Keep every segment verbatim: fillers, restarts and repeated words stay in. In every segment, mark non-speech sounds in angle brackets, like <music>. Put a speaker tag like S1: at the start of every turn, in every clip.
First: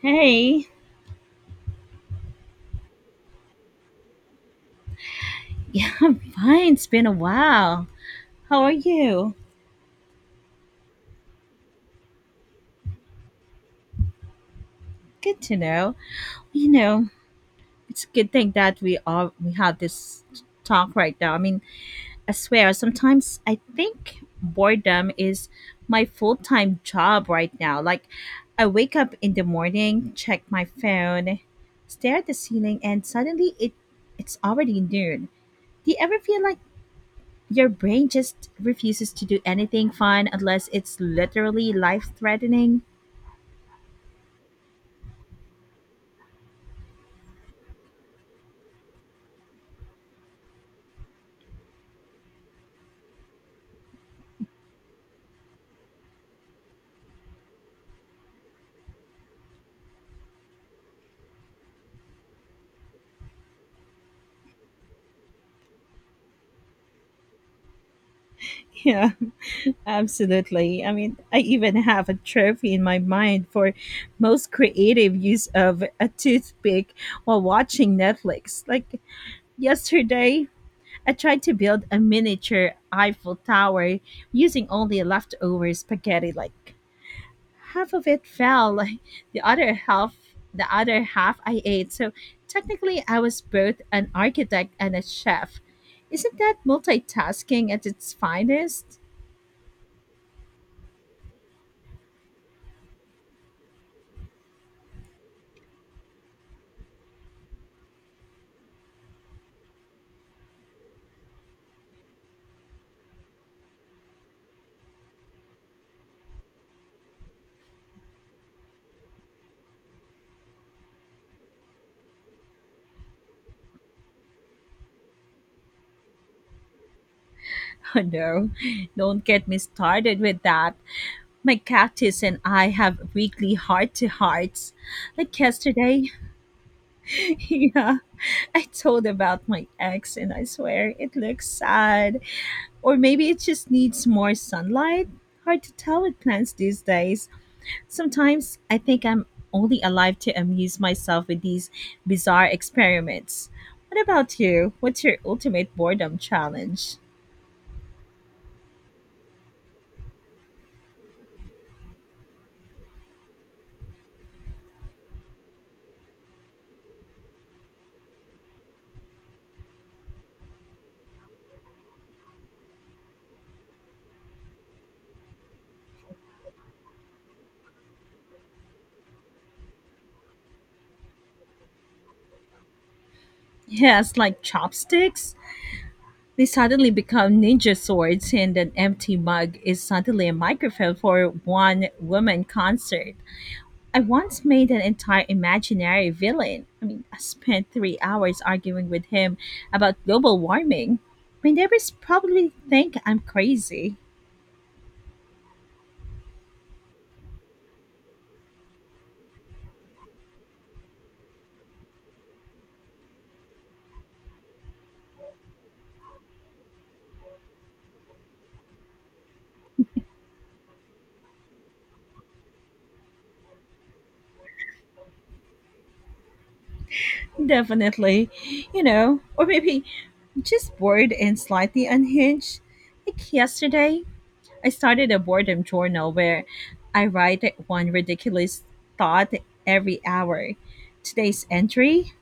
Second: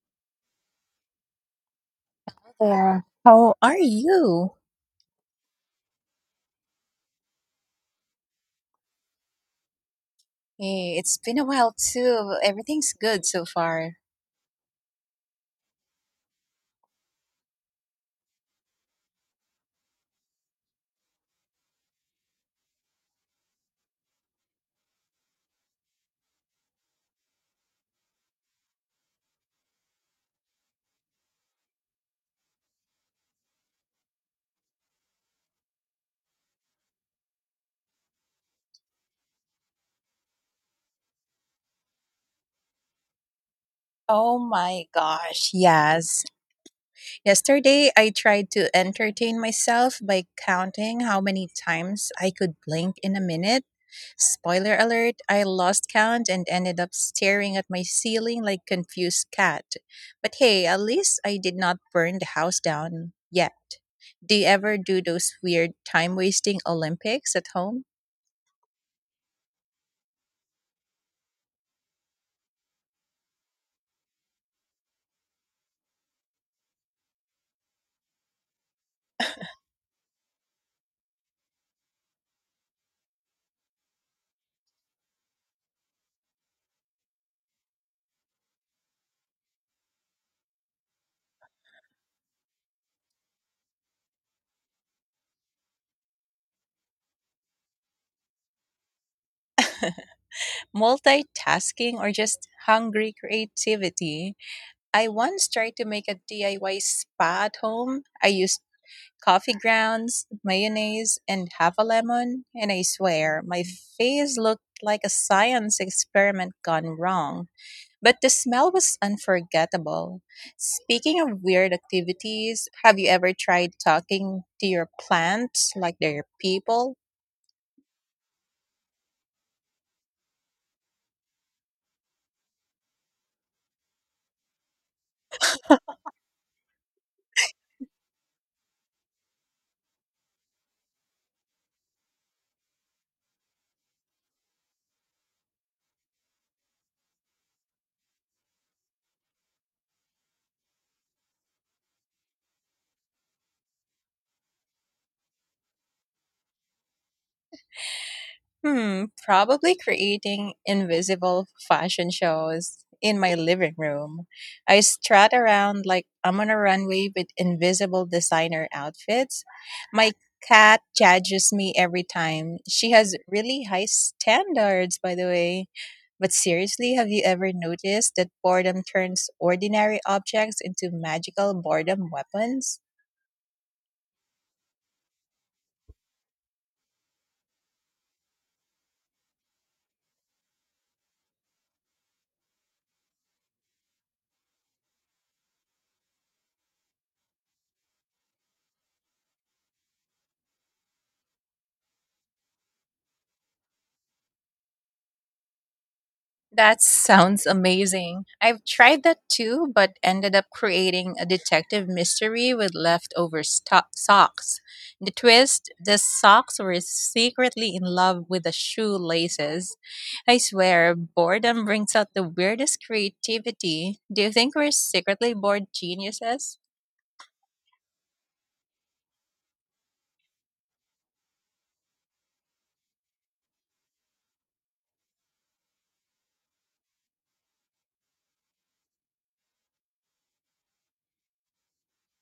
S1: Hey,
S2: There. How are you?
S1: <laughs> yeah, I'm fine. It's been a while. How are you?
S2: Eh, it's been a while too. Everything's good so far.
S1: Good to know. You know, it's a good thing that we all we have this talk right now. I mean, I swear, sometimes I think boredom is my full time job right now. Like, I wake up in the morning, check my phone, stare at the ceiling, and suddenly it it's already noon. Do you ever feel like your brain just refuses to do anything fun unless it's literally life threatening?
S2: Oh my gosh, yes. Yesterday, I tried to entertain myself by counting how many times I could blink in a minute. Spoiler alert, I lost count and ended up staring at my ceiling like confused cat. But hey, at least I did not burn the house down yet. Do you ever do those weird time wasting Olympics at home?
S1: Yeah, <laughs> absolutely. I mean, I even have a trophy in my mind for most creative use of a toothpick while watching Netflix. Like yesterday, I tried to build a miniature Eiffel Tower using only leftover spaghetti. Like, half of it fell. <laughs> The other half, the other half I ate. So technically, I was both an architect and a chef. Isn't that multitasking at its finest? <laughs>
S2: Multitasking or just hungry creativity. I once tried to make a D I Y spa at home. I used coffee grounds, mayonnaise, and half a lemon, and I swear my face looked like a science experiment gone wrong. But the smell was unforgettable. Speaking of weird activities, have you ever tried talking to your plants like they're people?
S1: Oh no, don't get me started with that. My cactus and I have weekly heart to hearts. Like yesterday, <laughs> yeah, I told about my ex, and I swear it looks sad. Or maybe it just needs more sunlight. Hard to tell with plants these days. Sometimes I think I'm only alive to amuse myself with these bizarre experiments. What about you? What's your ultimate boredom challenge?
S2: Hmm, probably creating invisible fashion shows in my living room. I strut around like I'm on a runway with invisible designer outfits. My cat judges me every time. She has really high standards, by the way. But seriously, have you ever noticed that boredom turns ordinary objects into magical boredom weapons?
S1: Yes, like chopsticks? They suddenly become ninja swords, and an empty mug is suddenly a microphone for one woman concert. I once made an entire imaginary villain. I mean, I spent three hours arguing with him about global warming. My neighbors probably think I'm crazy.
S2: That sounds amazing. I've tried that too, but ended up creating a detective mystery with leftover sto- socks. The twist, the socks were secretly in love with the shoelaces. I swear, boredom brings out the weirdest creativity. Do you think we're secretly bored geniuses?
S1: Definitely, you know, or maybe just bored and slightly unhinged. Like yesterday, I started a boredom journal where I write one ridiculous thought every hour. Today's entry,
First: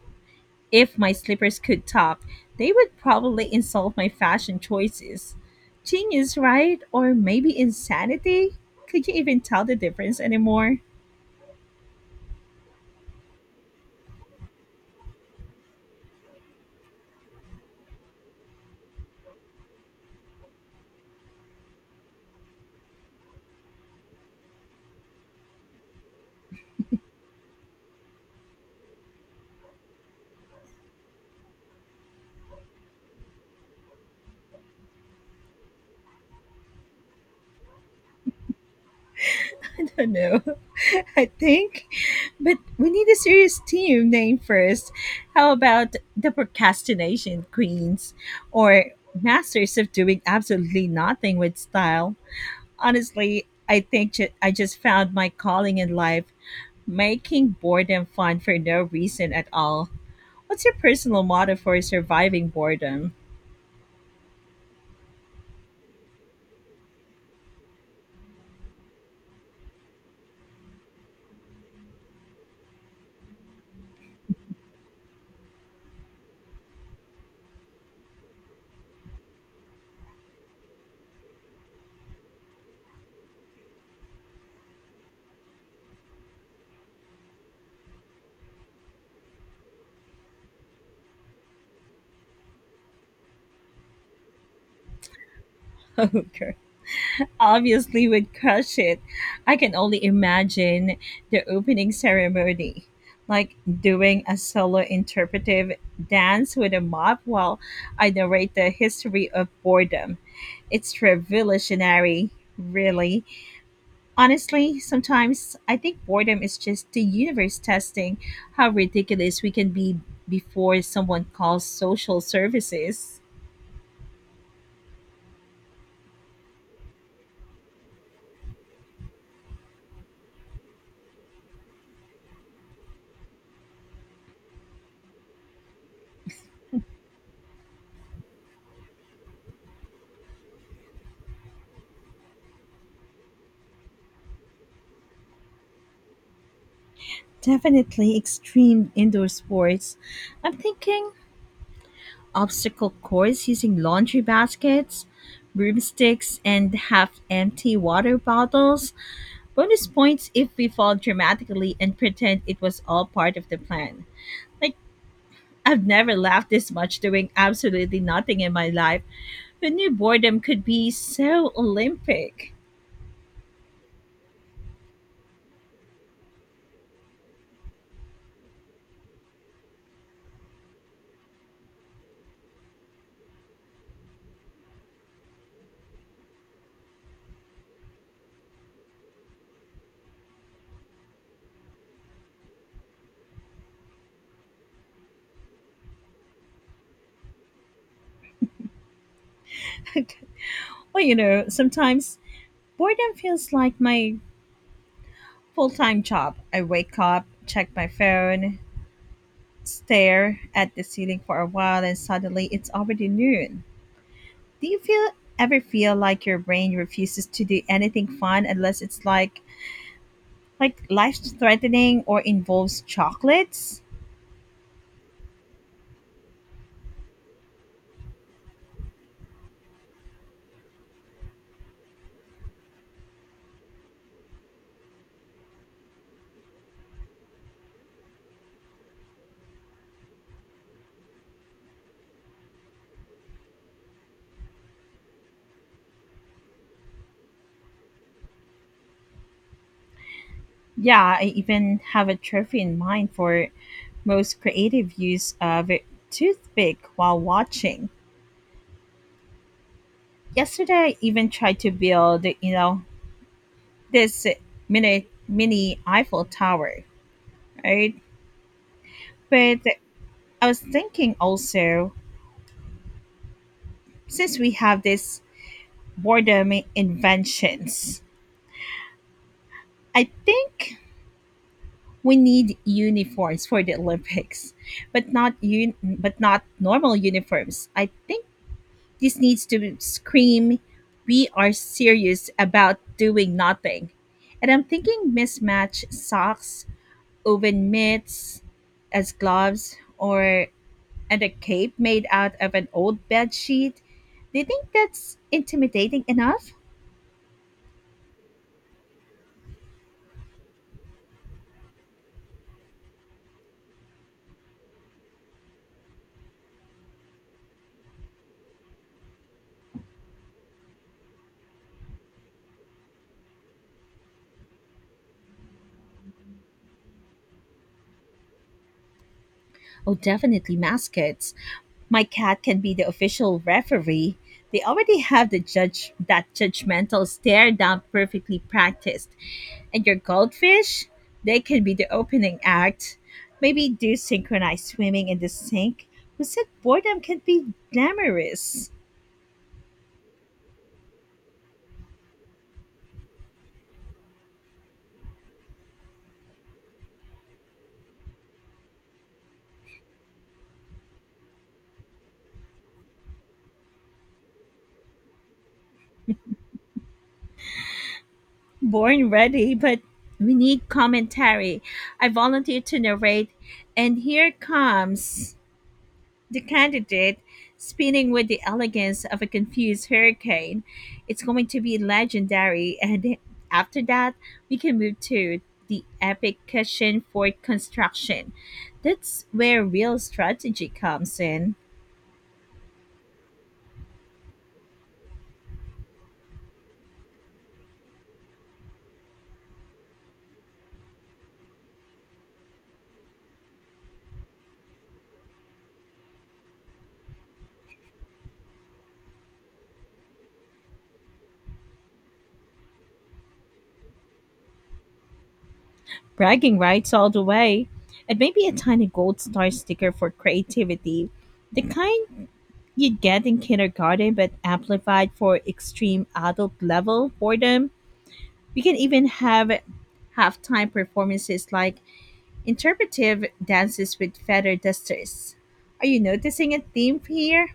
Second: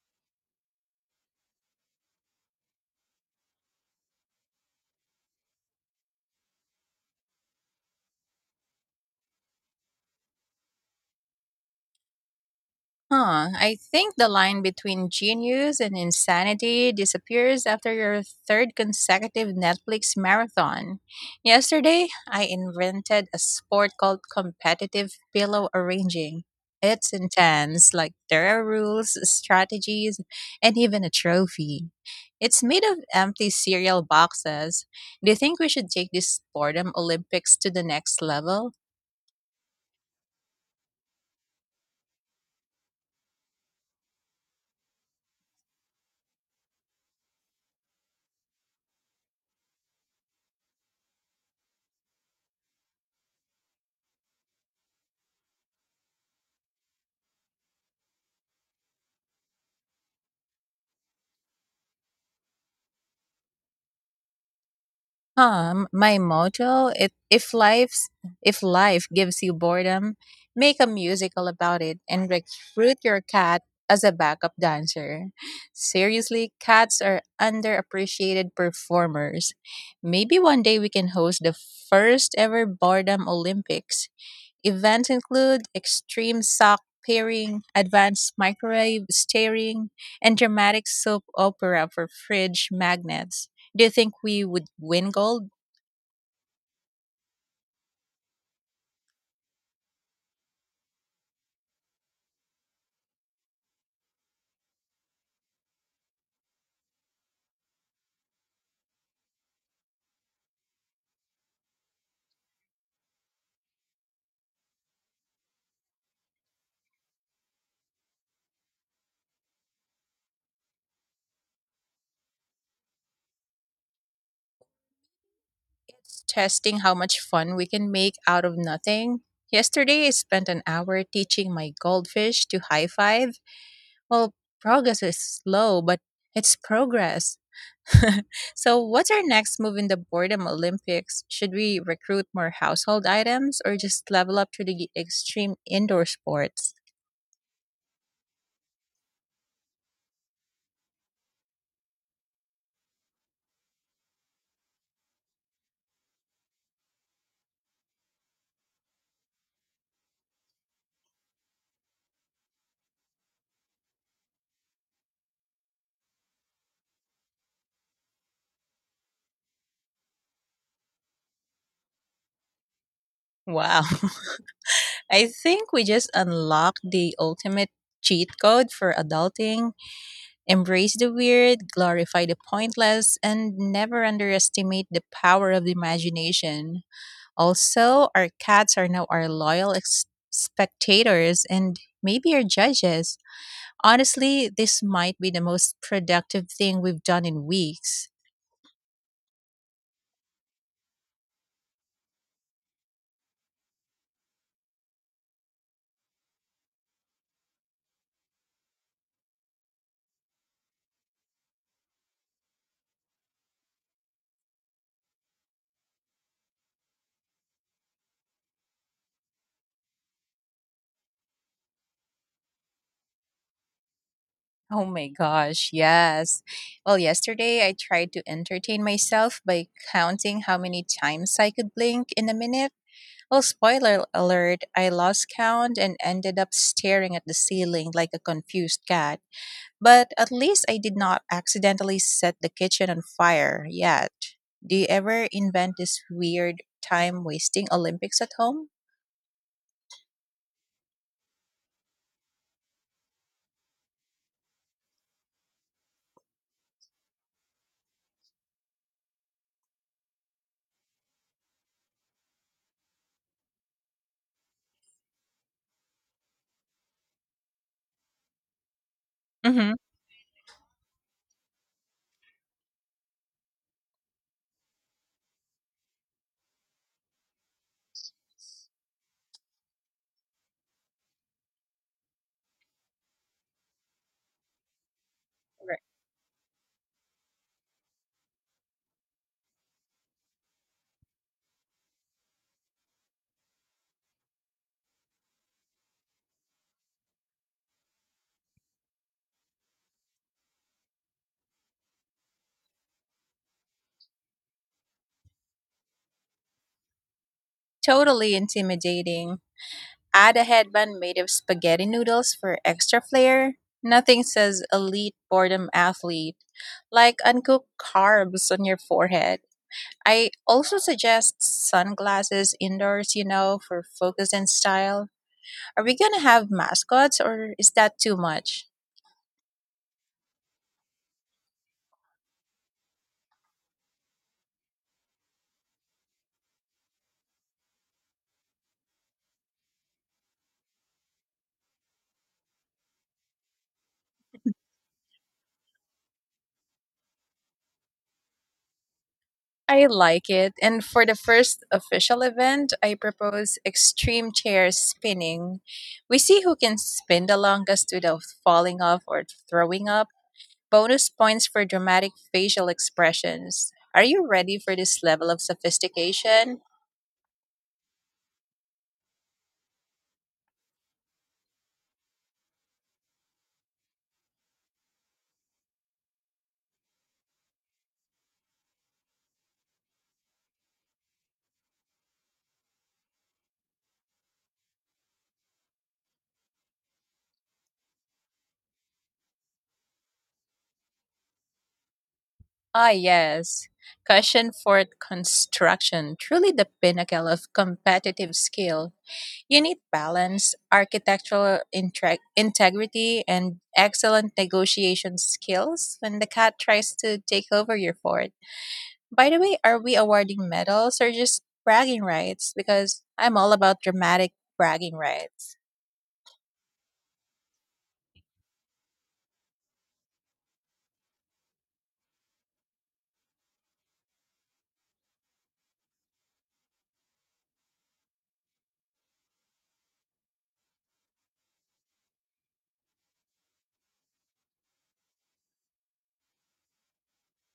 S1: if my slippers could talk, they would probably insult my fashion choices. Genius, right? Or maybe insanity? Could you even tell the difference anymore?
S2: Huh. I think the line between genius and insanity disappears after your third consecutive Netflix marathon. Yesterday, I invented a sport called competitive pillow arranging. It's intense, like there are rules, strategies, and even a trophy. It's made of empty cereal boxes. Do you think we should take this boredom Olympics to the next level?
S1: <laughs> I don't know. <laughs> I think. But we need a serious team name first. How about the procrastination queens or masters of doing absolutely nothing with style? Honestly, I think ju- I just found my calling in life, making boredom fun for no reason at all. What's your personal motto for surviving boredom? <laughs>
S2: Um, my motto it, if life's if life gives you boredom, make a musical about it and recruit your cat as a backup dancer. Seriously, cats are underappreciated performers. Maybe one day we can host the first ever boredom Olympics. Events include extreme sock pairing, advanced microwave steering, and dramatic soap opera for fridge magnets. Do you think we would win gold?
S1: Oh, girl. Obviously would crush it. I can only imagine the opening ceremony, like doing a solo interpretive dance with a mop while I narrate the history of boredom. It's revolutionary, really. Honestly, sometimes I think boredom is just the universe testing how ridiculous we can be before someone calls social services.
S2: It's testing how much fun we can make out of nothing. Yesterday, I spent an hour teaching my goldfish to high five. Well, progress is slow, but it's progress. So, what's our next move in the boredom Olympics? Should we recruit more household items or just level up to the extreme indoor sports?
S1: Definitely extreme indoor sports. I'm thinking obstacle course using laundry baskets, broomsticks, and half empty water bottles. Bonus points if we fall dramatically and pretend it was all part of the plan. Like, I've never laughed this much doing absolutely nothing in my life. Who knew boredom could be so Olympic?
S2: Wow. <laughs> I think we just unlocked the ultimate cheat code for adulting. Embrace the weird, glorify the pointless, and never underestimate the power of the imagination. Also, our cats are now our loyal ex- spectators and maybe our judges. Honestly, this might be the most productive thing we've done in weeks.
S1: <laughs> Well, you know, sometimes boredom feels like my full time job. I wake up, check my phone, stare at the ceiling for a while, and suddenly it's already noon. Do you feel ever feel like your brain refuses to do anything fun unless it's like like life threatening or involves chocolates?
S2: Oh my gosh, yes. Well, yesterday I tried to entertain myself by counting how many times I could blink in a minute. Well, spoiler alert, I lost count and ended up staring at the ceiling like a confused cat. But at least I did not accidentally set the kitchen on fire yet. Do you ever invent this weird time wasting Olympics at home?
S1: Yeah, I even have a trophy in mind for most creative use of a toothpick while watching. Yesterday I even tried to build, you know, this mini mini Eiffel Tower, right? But
S2: Mm-hmm.
S1: I was thinking also, since we have this boredom inventions, I think we need uniforms for the Olympics, but not un- but not normal uniforms. I think this needs to scream, "We are serious about doing nothing." And I'm thinking mismatched socks, oven mitts as gloves, or and a cape made out of an old bed sheet. Do you think that's intimidating enough?
S2: Totally intimidating. Add a headband made of spaghetti noodles for extra flair. Nothing says elite boredom athlete like uncooked carbs on your forehead. I also suggest sunglasses indoors, you know, for focus and style. Are we going to have mascots or is that too much?
S1: Oh, definitely mascots. My cat can be the official referee. They already have the judge that judgmental stare down perfectly practiced. And your goldfish, they can be the opening act. Maybe do synchronized swimming in the sink. Who said boredom can be glamorous?
S2: I like it. And for the first official event, I propose extreme chair spinning. We see who can spin the longest without falling off or throwing up. Bonus points for dramatic facial expressions. Are you ready for this level of sophistication?
S1: Born ready, but we need commentary. I volunteer to narrate, and here comes the candidate, spinning with the elegance of a confused hurricane. It's going to be legendary. And after that, we can move to the epic cushion fort construction. That's where real strategy comes in.
S2: Ah, yes. Cushion fort construction, truly the pinnacle of competitive skill. You need balance, architectural intre- integrity, and excellent negotiation skills when the cat tries to take over your fort. By the way, are we awarding medals or just bragging rights? Because I'm all about dramatic bragging rights.
S1: Bragging rights all the way. And maybe a tiny gold star sticker for creativity. The kind you'd get in kindergarten but amplified for extreme adult level boredom. We can even have halftime performances like interpretive dances with feather dusters. Are you noticing a theme here?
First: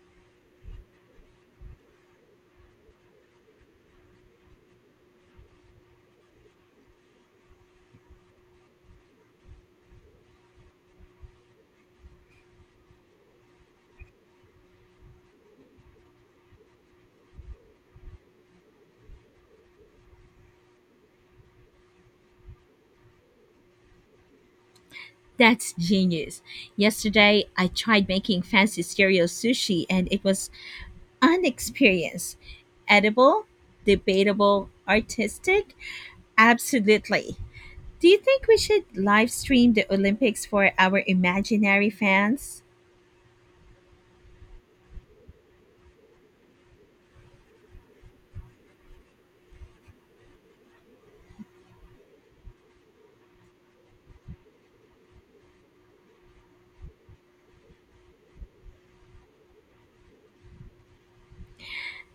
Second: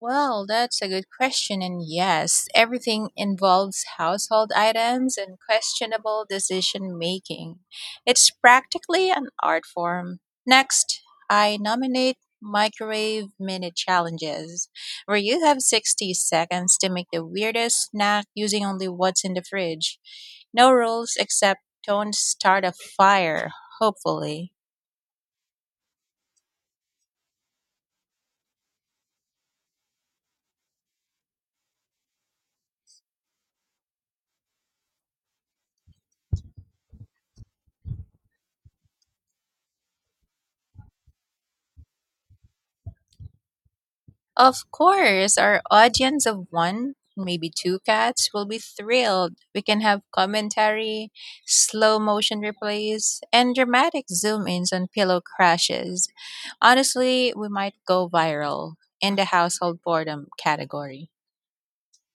S2: Well, that's a good question. And yes, everything involves household items and questionable decision making. It's practically an art form. Next, I nominate microwave minute challenges, where you have sixty seconds to make the weirdest snack using only what's in the fridge. No rules except don't start a fire, hopefully.
S1: That's genius. Yesterday, I tried making fancy stereo sushi and it was an experience. Edible, debatable, artistic? Absolutely. Do you think we should live stream the Olympics for our imaginary fans?
S2: Of course, our audience of one, maybe two cats will be thrilled. We can have commentary, slow motion replays, and dramatic zoom ins on pillow crashes. Honestly, we might go viral in the household boredom category.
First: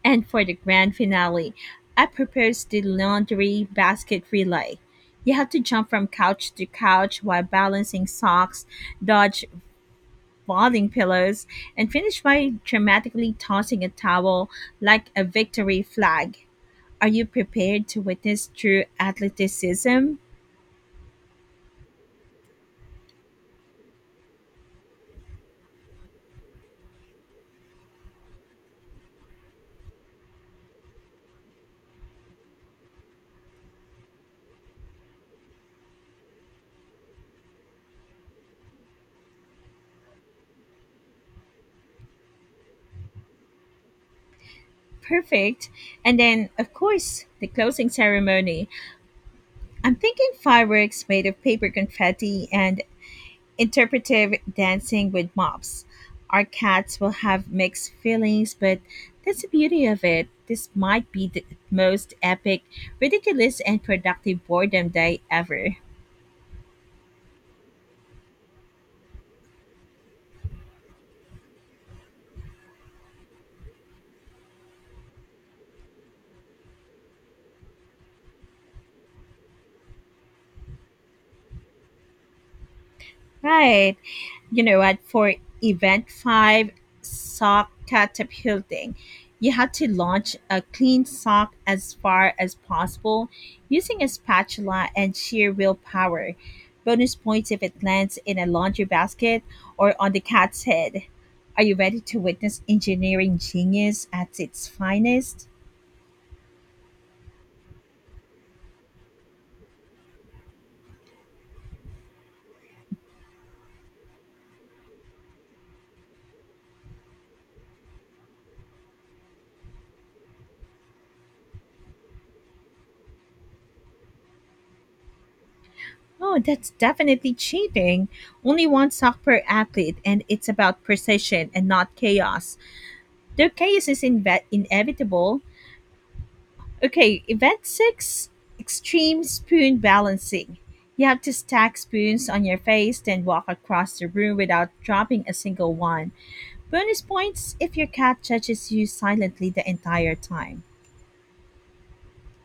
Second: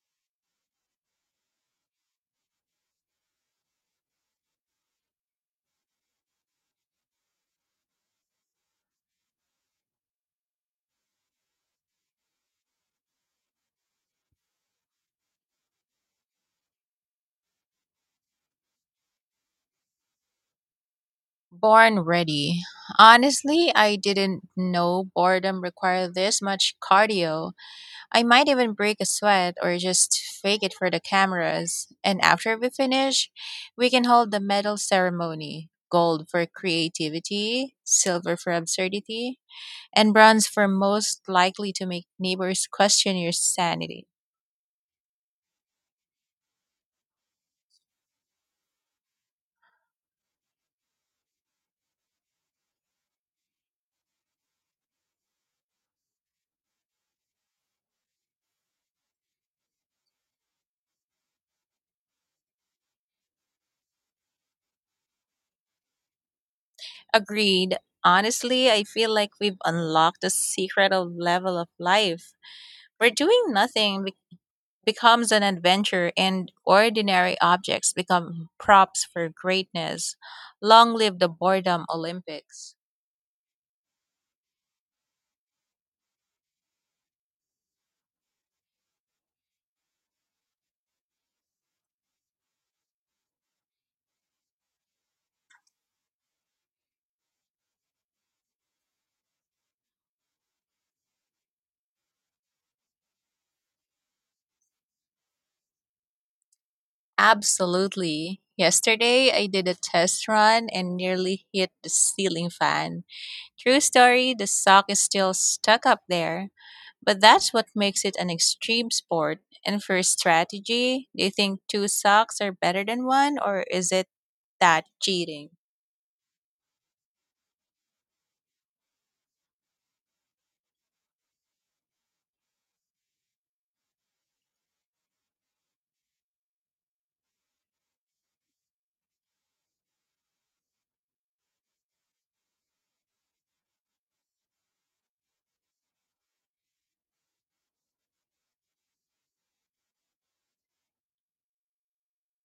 S1: And for the grand finale, I proposed the laundry basket relay. You have to jump from couch to couch while balancing socks, dodge falling pillows, and finish by dramatically tossing a towel like a victory flag. Are you prepared to witness true athleticism?
S2: Born ready. Honestly, I didn't know boredom required this much cardio. I might even break a sweat or just fake it for the cameras. And after we finish, we can hold the medal ceremony: gold for creativity, silver for absurdity, and bronze for most likely to make neighbors question your sanity.
S1: Perfect. And then, of course, the closing ceremony. I'm thinking fireworks made of paper confetti and interpretive dancing with mops. Our cats will have mixed feelings, but that's the beauty of it. This might be the most epic, ridiculous, and productive boredom day ever.
S2: Agreed. Honestly, I feel like we've unlocked the secret of level of life. We're doing nothing becomes an adventure and ordinary objects become props for greatness. Long live the boredom Olympics.
S1: Right. You know what? For event five, sock catapulting, you had to launch a clean sock as far as possible using a spatula and sheer willpower. Bonus points if it lands in a laundry basket or on the cat's head. Are you ready to witness engineering genius at its finest?
S2: Absolutely. Yesterday, I did a test run and nearly hit the ceiling fan. True story, the sock is still stuck up there. But that's what makes it an extreme sport. And for strategy, do you think two socks are better than one, or is it that cheating?
S1: Oh, that's definitely cheating. Only one sock per athlete, and it's about precision and not chaos. Their chaos is inve- inevitable. Okay, event six, extreme spoon balancing. You have to stack spoons on your face, then walk across the room without dropping a single one. Bonus points if your cat judges you silently the entire time.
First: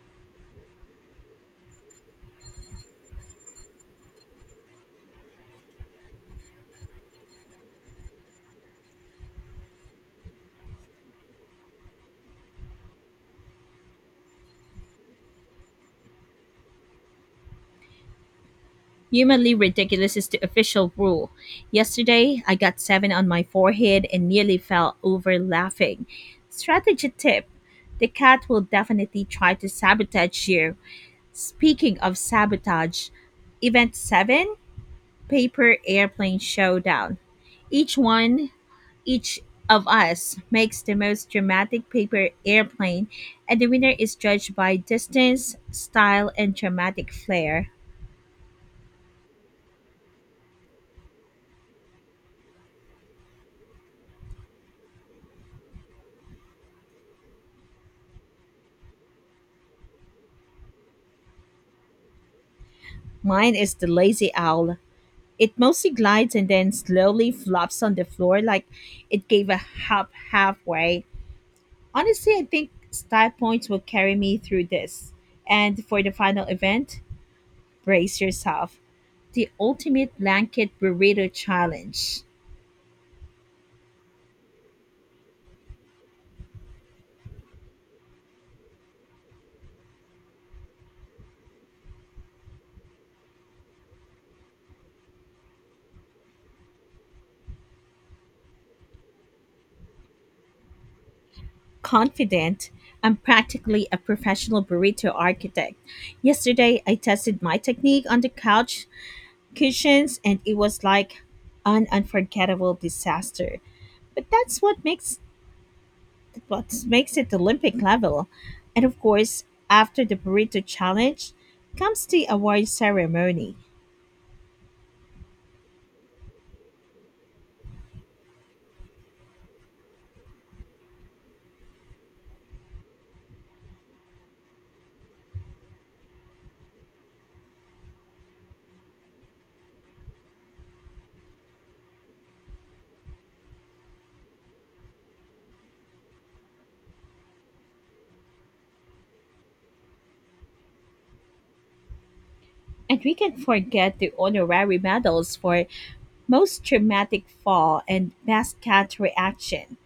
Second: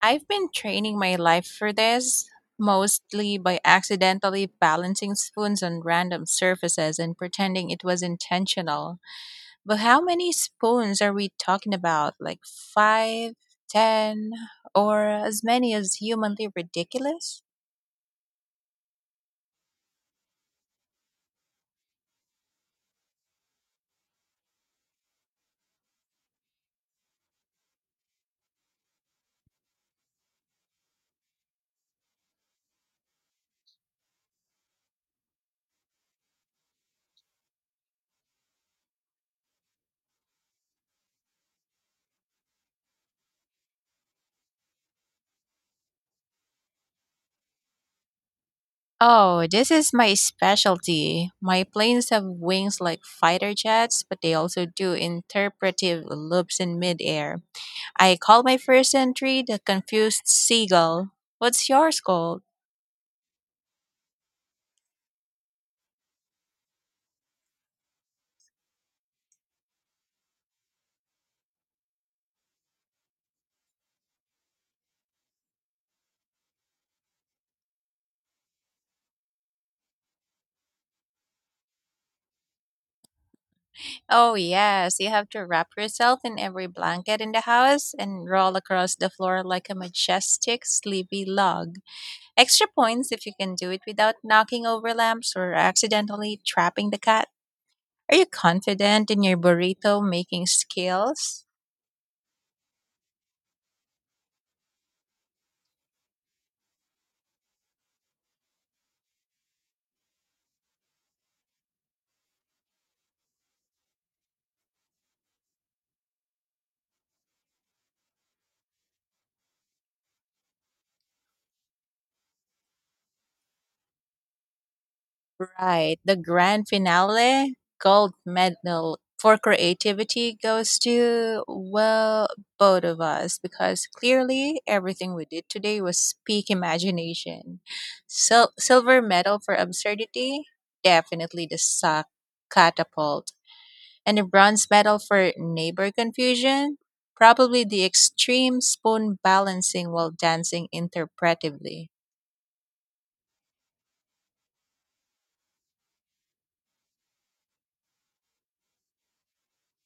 S2: I've been training my life for this, mostly by accidentally balancing spoons on random surfaces and pretending it was intentional. But how many spoons are we talking about? Like five, ten, or as many as humanly ridiculous?
S1: Humanly ridiculous is the official rule. Yesterday, I got seven on my forehead and nearly fell over laughing. Strategy tip: the cat will definitely try to sabotage you. Speaking of sabotage, Event seven, Paper Airplane Showdown. Each one, each of us makes the most dramatic paper airplane, and the winner is judged by distance, style, and dramatic flair.
S2: Oh, this is my specialty. My planes have wings like fighter jets, but they also do interpretive loops in midair. I call my first entry the confused seagull. What's yours called?
S1: Mine is the lazy owl. It mostly glides and then slowly flops on the floor like it gave a hop halfway. Honestly, I think style points will carry me through this. And for the final event, brace yourself. The ultimate blanket burrito challenge.
S2: Oh, yes, you have to wrap yourself in every blanket in the house and roll across the floor like a majestic, sleepy log. Extra points if you can do it without knocking over lamps or accidentally trapping the cat. Are you confident in your burrito making skills?
S1: Confident, I'm practically a professional burrito architect. Yesterday, I tested my technique on the couch cushions and it was like an unforgettable disaster. But that's what makes what makes it Olympic level. And of course, after the burrito challenge comes the award ceremony.
S2: Right. The grand finale: gold medal for creativity goes to, well, both of us, because clearly everything we did today was peak imagination. Sil- silver medal for absurdity, definitely the sock catapult. And the bronze medal for neighbor confusion, probably the extreme spoon balancing while dancing interpretively.
S1: And we can forget the honorary medals for most traumatic fall and best cat reaction.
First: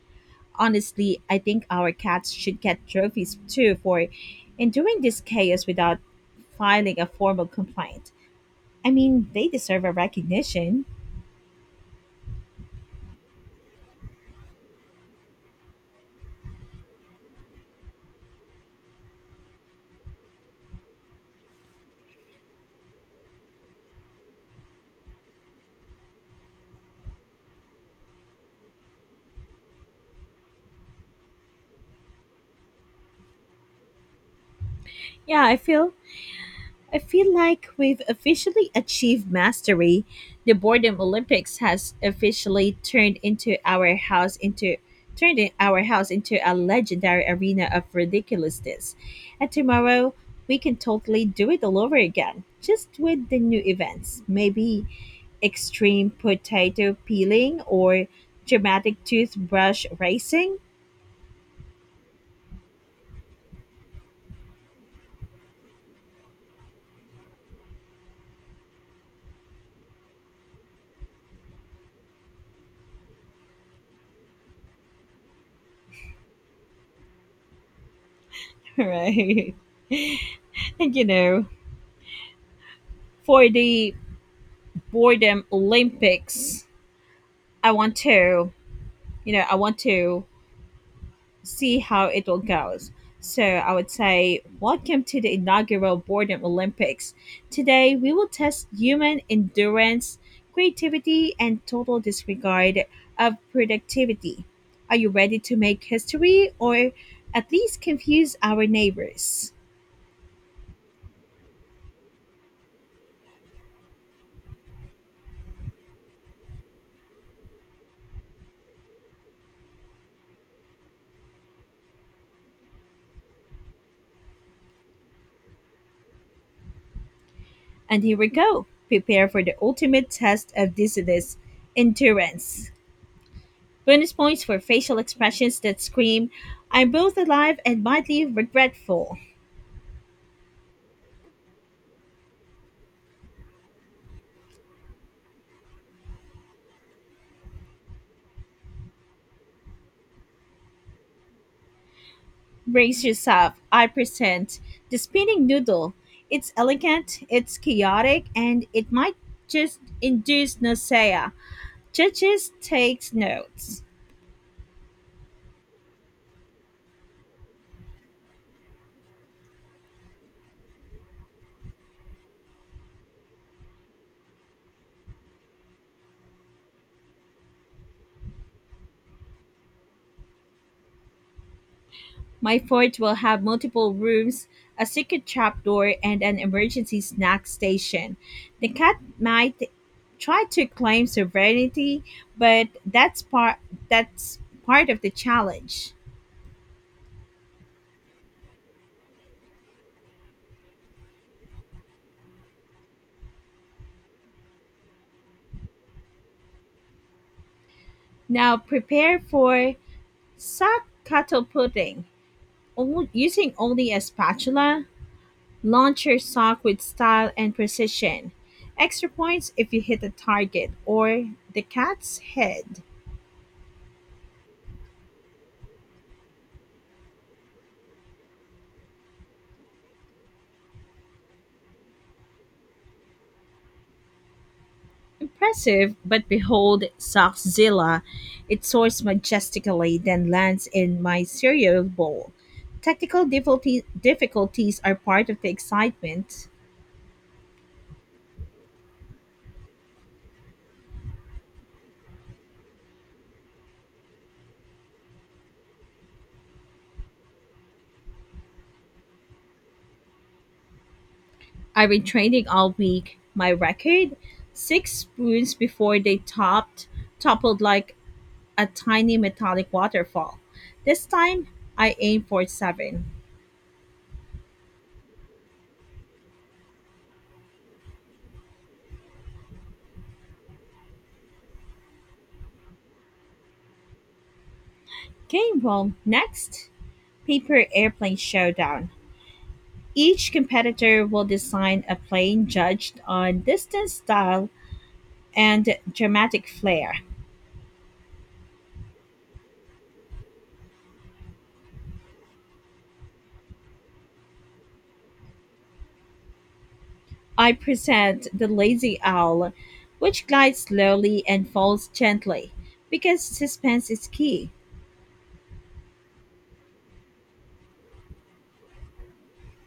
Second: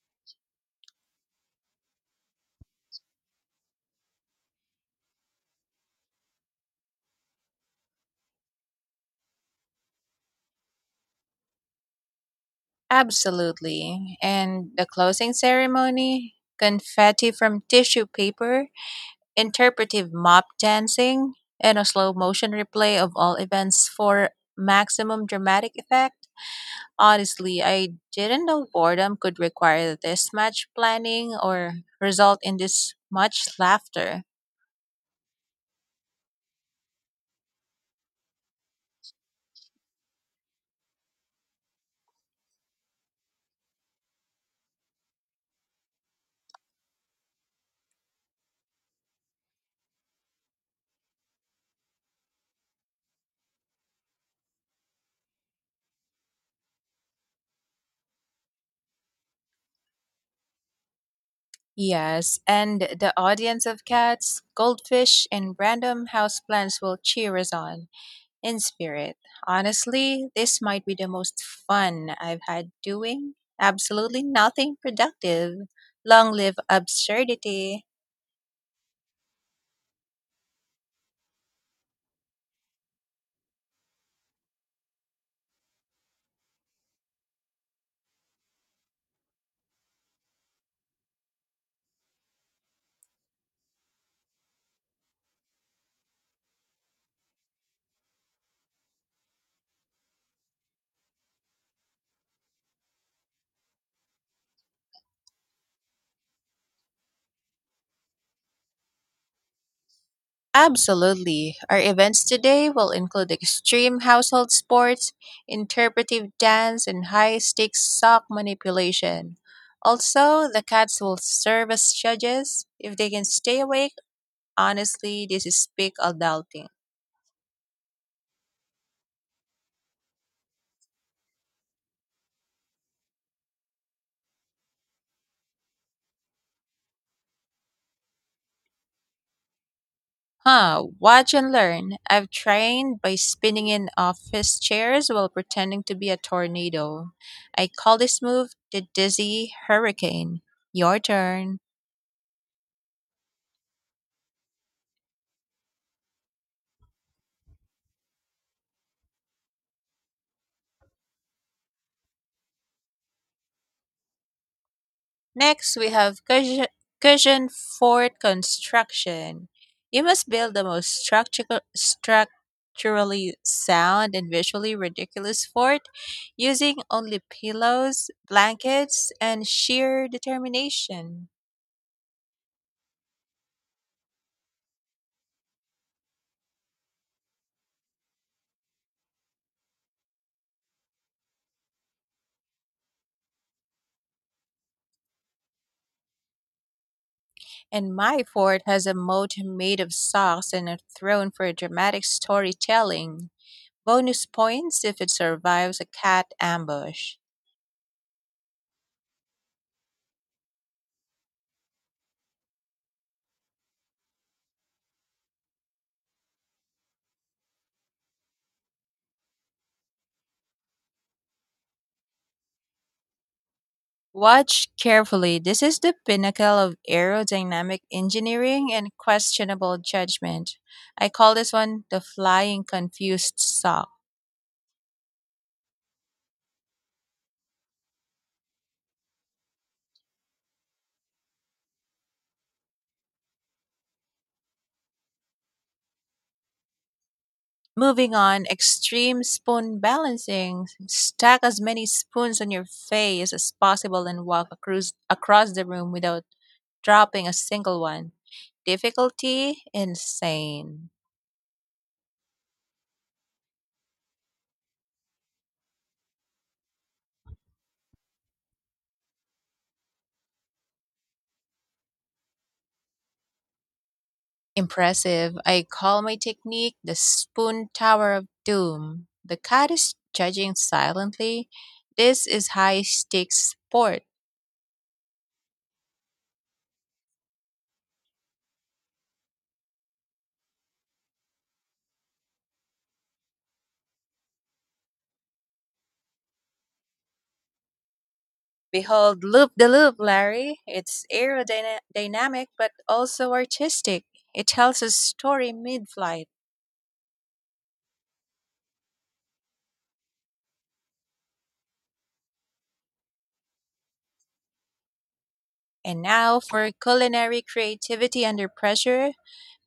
S1: Honestly, I think our cats should get trophies too for enduring this chaos without filing a formal complaint. I mean, they deserve a recognition.
S2: Absolutely. And the closing ceremony: confetti from tissue paper, interpretive mop dancing, and a slow motion replay of all events for maximum dramatic effect. Honestly, I didn't know boredom could require this much planning or result in this much laughter.
S1: Yeah, I feel I feel like we've officially achieved mastery. The boredom Olympics has officially turned into our house into turned in- our house into a legendary arena of ridiculousness. And tomorrow we can totally do it all over again, just with the new events. Maybe extreme potato peeling or dramatic toothbrush racing.
S2: Yes, and the audience of cats, goldfish, and random houseplants will cheer us on in spirit. Honestly, this might be the most fun I've had doing absolutely nothing productive. Long live absurdity.
S1: <laughs> Right? And you know, for the boredom Olympics, I want to you know, I want to see how it all goes. So I would say, welcome to the inaugural Boredom Olympics. Today we will test human endurance, creativity, and total disregard of productivity. Are you ready to make history, or at least confuse our neighbors?
S2: Absolutely. Our events today will include extreme household sports, interpretive dance, and high stakes sock manipulation. Also, the cats will serve as judges if they can stay awake. Honestly, this is peak adulting.
S1: And here we go. Prepare for the ultimate test of dizziness endurance. Bonus points for facial expressions that scream, "I'm both alive and mildly regretful."
S2: Huh, watch and learn. I've trained by spinning in office chairs while pretending to be a tornado. I call this move the dizzy hurricane. Your turn.
S1: Brace yourself, I present the spinning noodle. It's elegant, it's chaotic, and it might just induce nausea. Judges takes notes.
S2: Next, we have cushion, cushion fort construction. You must build the most structural, structurally sound and visually ridiculous fort using only pillows, blankets, and sheer determination.
S1: My fort will have multiple rooms, a secret trapdoor, and an emergency snack station. The cat might try to claim sovereignty, but that's part that's part of the challenge.
S2: And my fort has a moat made of socks and a throne for dramatic storytelling. Bonus points if it survives a cat ambush.
S1: Now prepare for sock cattle pudding, o- using only a spatula. Launch your sock with style and precision. Extra points if you hit the target or the cat's head.
S2: Watch carefully. This is the pinnacle of aerodynamic engineering and questionable judgment. I call this one the flying confused sock.
S1: Impressive, but behold Sockzilla. It soars majestically, then lands in my cereal bowl. Technical difficulty- difficulties are part of the excitement.
S2: Moving on, extreme spoon balancing. Stack as many spoons on your face as possible and walk across, across the room without dropping a single one. Difficulty insane.
S1: I've been training all week. My record? Six spoons before they topped, toppled like a tiny metallic waterfall. This time, I aim for seven.
S2: Impressive. I call my technique the spoon tower of doom. The cat is judging silently. This is high stakes sport.
S1: Game roll. Next, paper airplane showdown. Each competitor will design a plane judged on distance, style, and dramatic flair.
S2: Behold, loop the loop, Larry. It's aerodynamic but also artistic. It tells a story mid flight.
S1: I present the lazy owl, which glides slowly and falls gently because suspense is key.
S2: And now for culinary creativity under pressure,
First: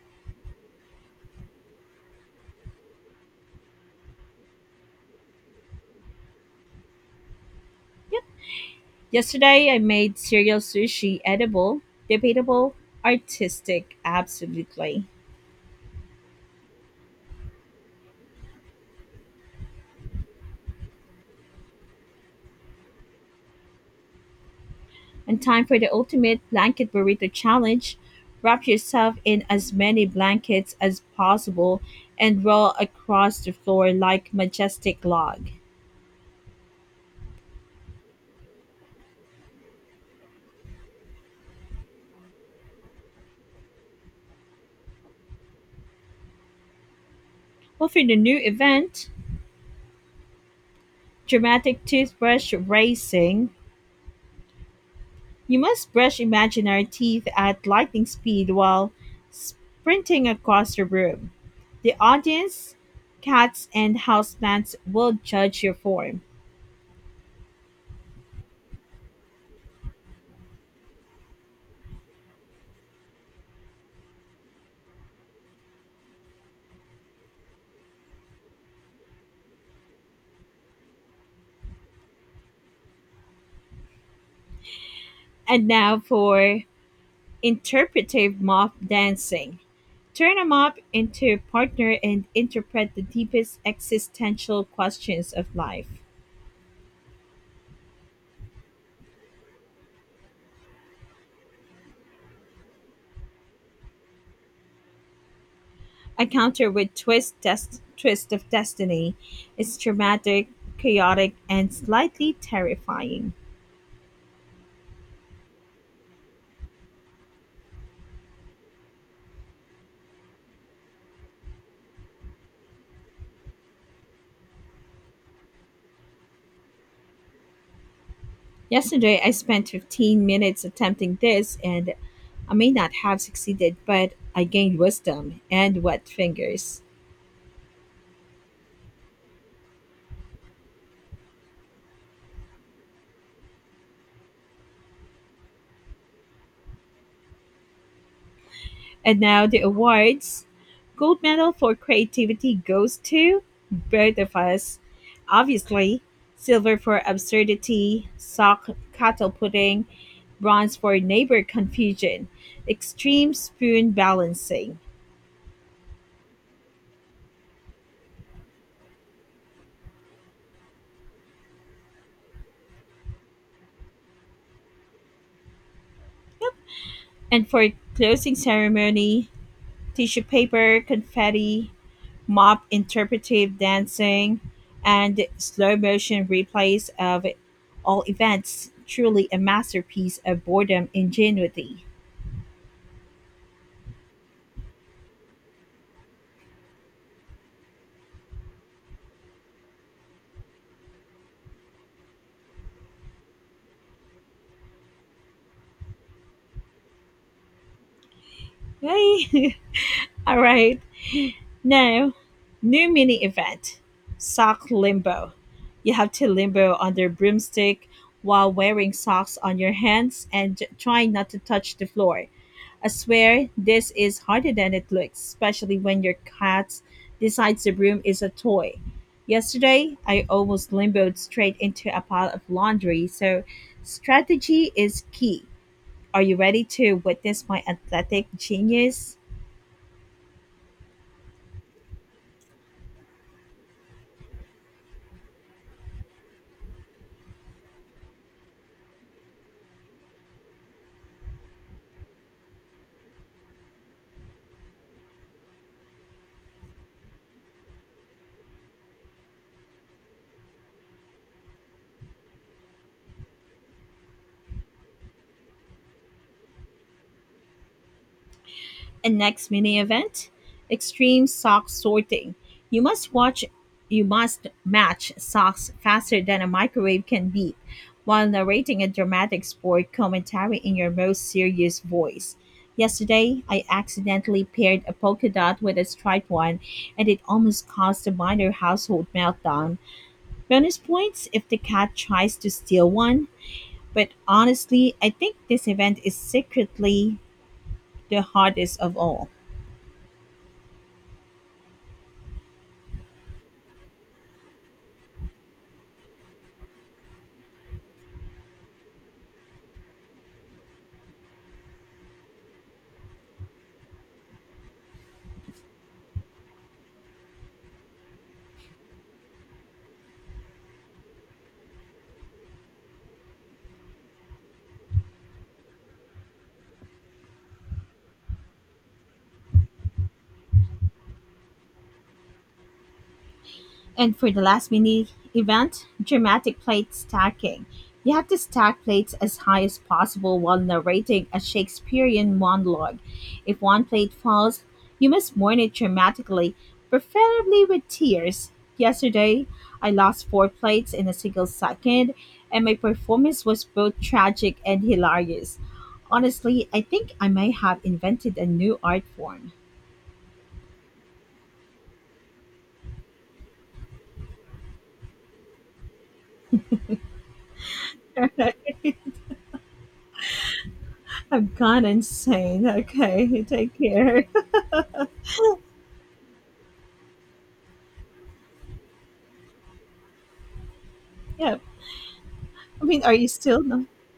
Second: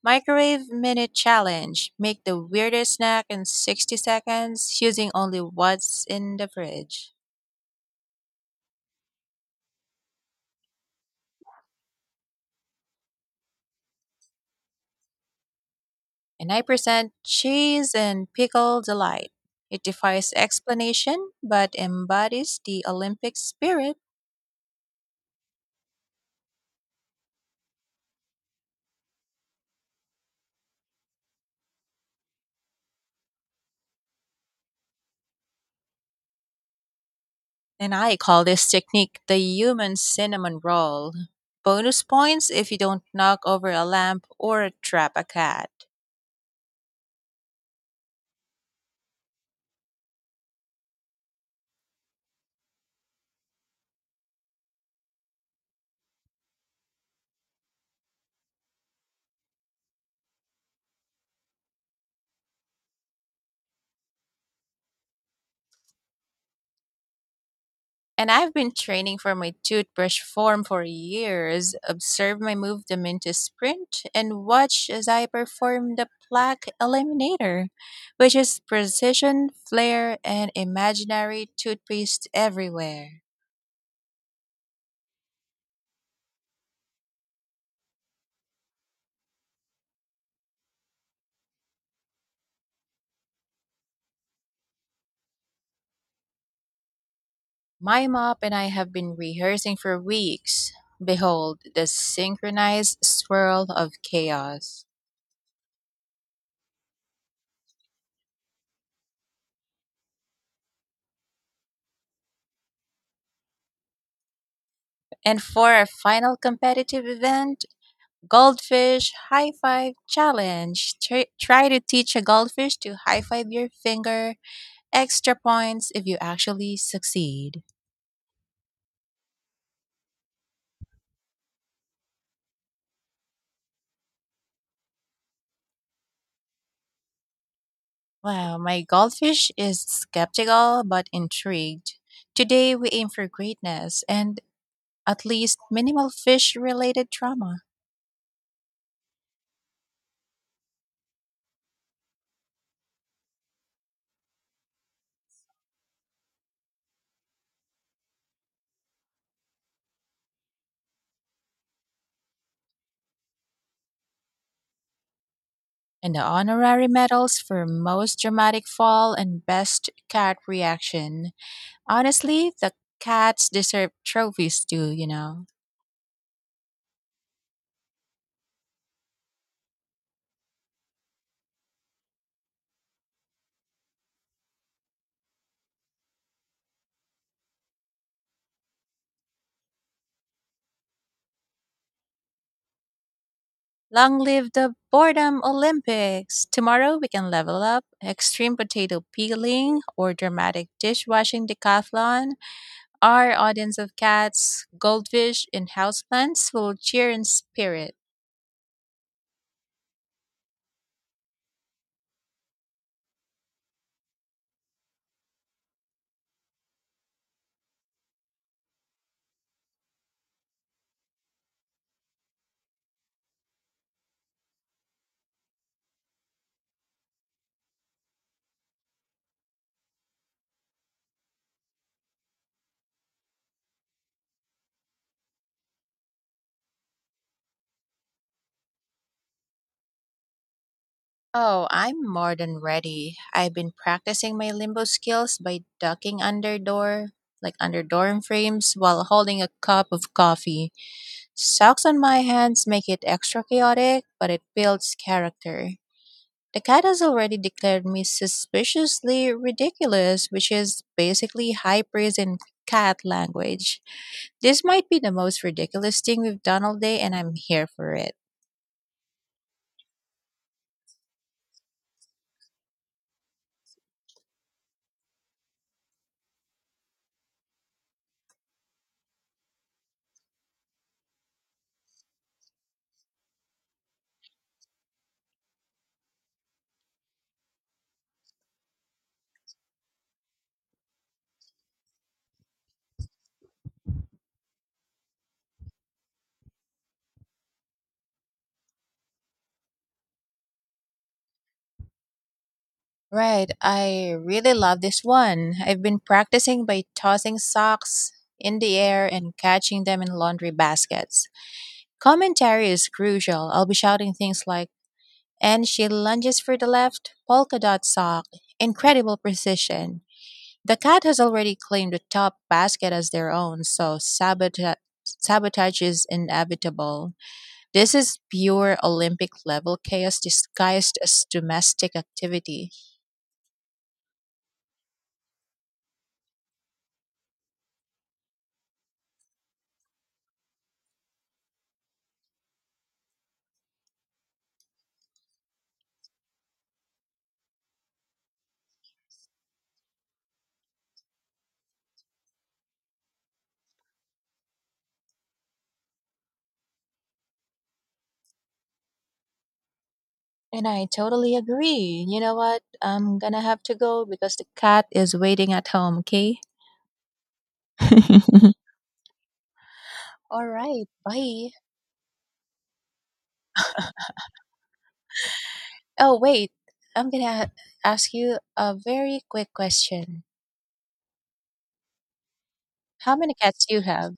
S2: microwave minute challenge. Make the weirdest snack in sixty seconds using only what's in the fridge.
S1: Yesterday, I made cereal sushi. Edible, debatable, artistic, absolutely.
S2: And I present cheese and pickle delight. It defies explanation but embodies the Olympic spirit.
S1: And time for the ultimate blanket burrito challenge. Wrap yourself in as many blankets as possible and roll across the floor like majestic log.
S2: And I call this technique the human cinnamon roll. Bonus points if you don't knock over a lamp or trap a cat.
S1: Well, for the new event, dramatic toothbrush racing, you must brush imaginary teeth at lightning speed while sprinting across the room. The audience, cats, and houseplants will judge your form.
S2: And I've been training for my toothbrush form for years. Observe my movement to sprint, and watch as I perform the plaque eliminator, which is precision, flair, and imaginary toothpaste everywhere.
S1: And now for interpretive mop dancing. Turn Turn 'em up into partner and interpret the deepest existential questions of life.
S2: My mop and I have been rehearsing for weeks. Behold, the synchronized swirl of chaos.
S1: A counter with twist des- twist of destiny is dramatic, chaotic, and slightly terrifying.
S2: And for our final competitive event, goldfish high five challenge. Try, try to teach a goldfish to high five your finger. Extra points if you actually succeed.
S1: Yesterday I spent fifteen minutes attempting this, and I may not have succeeded, but I gained wisdom and wet fingers.
S2: Wow, my goldfish is skeptical but intrigued. Today we aim for greatness and at least minimal fish related trauma.
S1: And now the awards. Gold medal for creativity goes to both of us. Obviously, silver for absurdity, sock cattle pudding, bronze for neighbor confusion, extreme spoon balancing.
S2: And the honorary medals for most dramatic fall and best cat reaction. Honestly, the cats deserve trophies too, you know.
S1: And for closing ceremony, tissue paper, confetti, mop interpretive dancing, and slow motion replays of all events. Truly a masterpiece of boredom ingenuity.
S2: Long live the Boredom Olympics! Tomorrow we can level up extreme potato peeling or dramatic dishwashing decathlon. Our audience of cats, goldfish, and houseplants will cheer in spirit.
S1: Yay! <laughs> All right. Now, new mini event, sock limbo. You have to limbo under broomstick while wearing socks on your hands and trying not to touch the floor. I swear this is harder than it looks, especially when your cat decides the broom is a toy. Yesterday, I almost limboed straight into a pile of laundry, so strategy is key. Are you ready to witness my athletic genius?
S2: Oh, I'm more than ready. I've been practicing my limbo skills by ducking under door, like under dorm frames, while holding a cup of coffee. Socks on my hands make it extra chaotic, but it builds character. The cat has already declared me suspiciously ridiculous, which is basically high praise in cat language. This might be the most ridiculous thing we've done all day, and I'm here for it.
S1: And next mini event, extreme sock sorting. You must watch you must match socks faster than a microwave can beep while narrating a dramatic sport commentary in your most serious voice. Yesterday, I accidentally paired a polka dot with a striped one, and it almost caused a minor household meltdown. Bonus points if the cat tries to steal one, but honestly, I think this event is secretly the hardest of all.
S2: Right, I really love this one. I've been practicing by tossing socks in the air and catching them in laundry baskets. Commentary is crucial. I'll be shouting things like, "And she lunges for the left polka dot sock. Incredible precision." The cat has already claimed the top basket as their own, so sabota- sabotage is inevitable. This is pure Olympic level chaos disguised as domestic activity.
S1: And for the last mini event, dramatic plate stacking. You have to stack plates as high as possible while narrating a Shakespearean monologue. If one plate falls, you must mourn it dramatically, preferably with tears. Yesterday, I lost four plates in a single second, and my performance was both tragic and hilarious. Honestly, I think I may have invented a new art form.
S2: And I totally agree. You know what? I'm gonna have to go because the cat is waiting at home, okay? <laughs> All right,
S1: <laughs>
S2: bye.
S1: I've gone insane. Okay, take care.
S2: Oh, wait. I'm gonna ask you a very quick question.
S1: <laughs> Yeah, I mean, are
S2: How
S1: you
S2: many
S1: still?
S2: cats do you
S1: No?
S2: have?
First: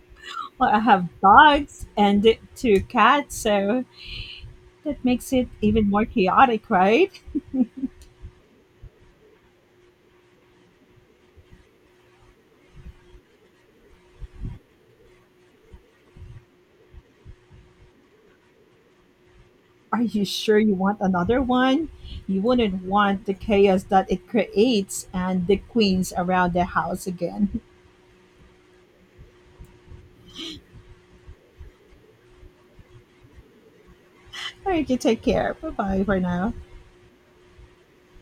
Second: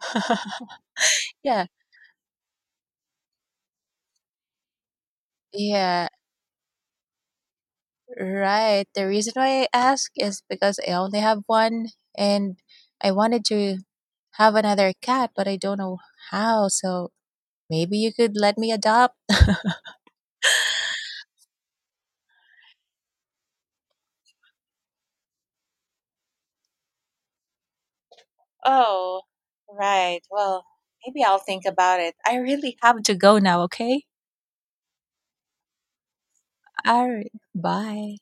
S2: <laughs>
S1: Well, I have
S2: Yeah.
S1: dogs and two cats, so that makes it even more
S2: Yeah,
S1: chaotic, right?
S2: right. The reason why I ask is because I only have one and I wanted to have another cat, but I don't know how. So maybe you could let me adopt.
S1: Are you sure you want another one? You wouldn't want the chaos that it creates and the queens around the house again.
S2: Oh, right. Well, maybe I'll think about it. I really have to go now, okay?
S1: <laughs> All right, you take care. Bye bye for now.
S2: All right. Bye.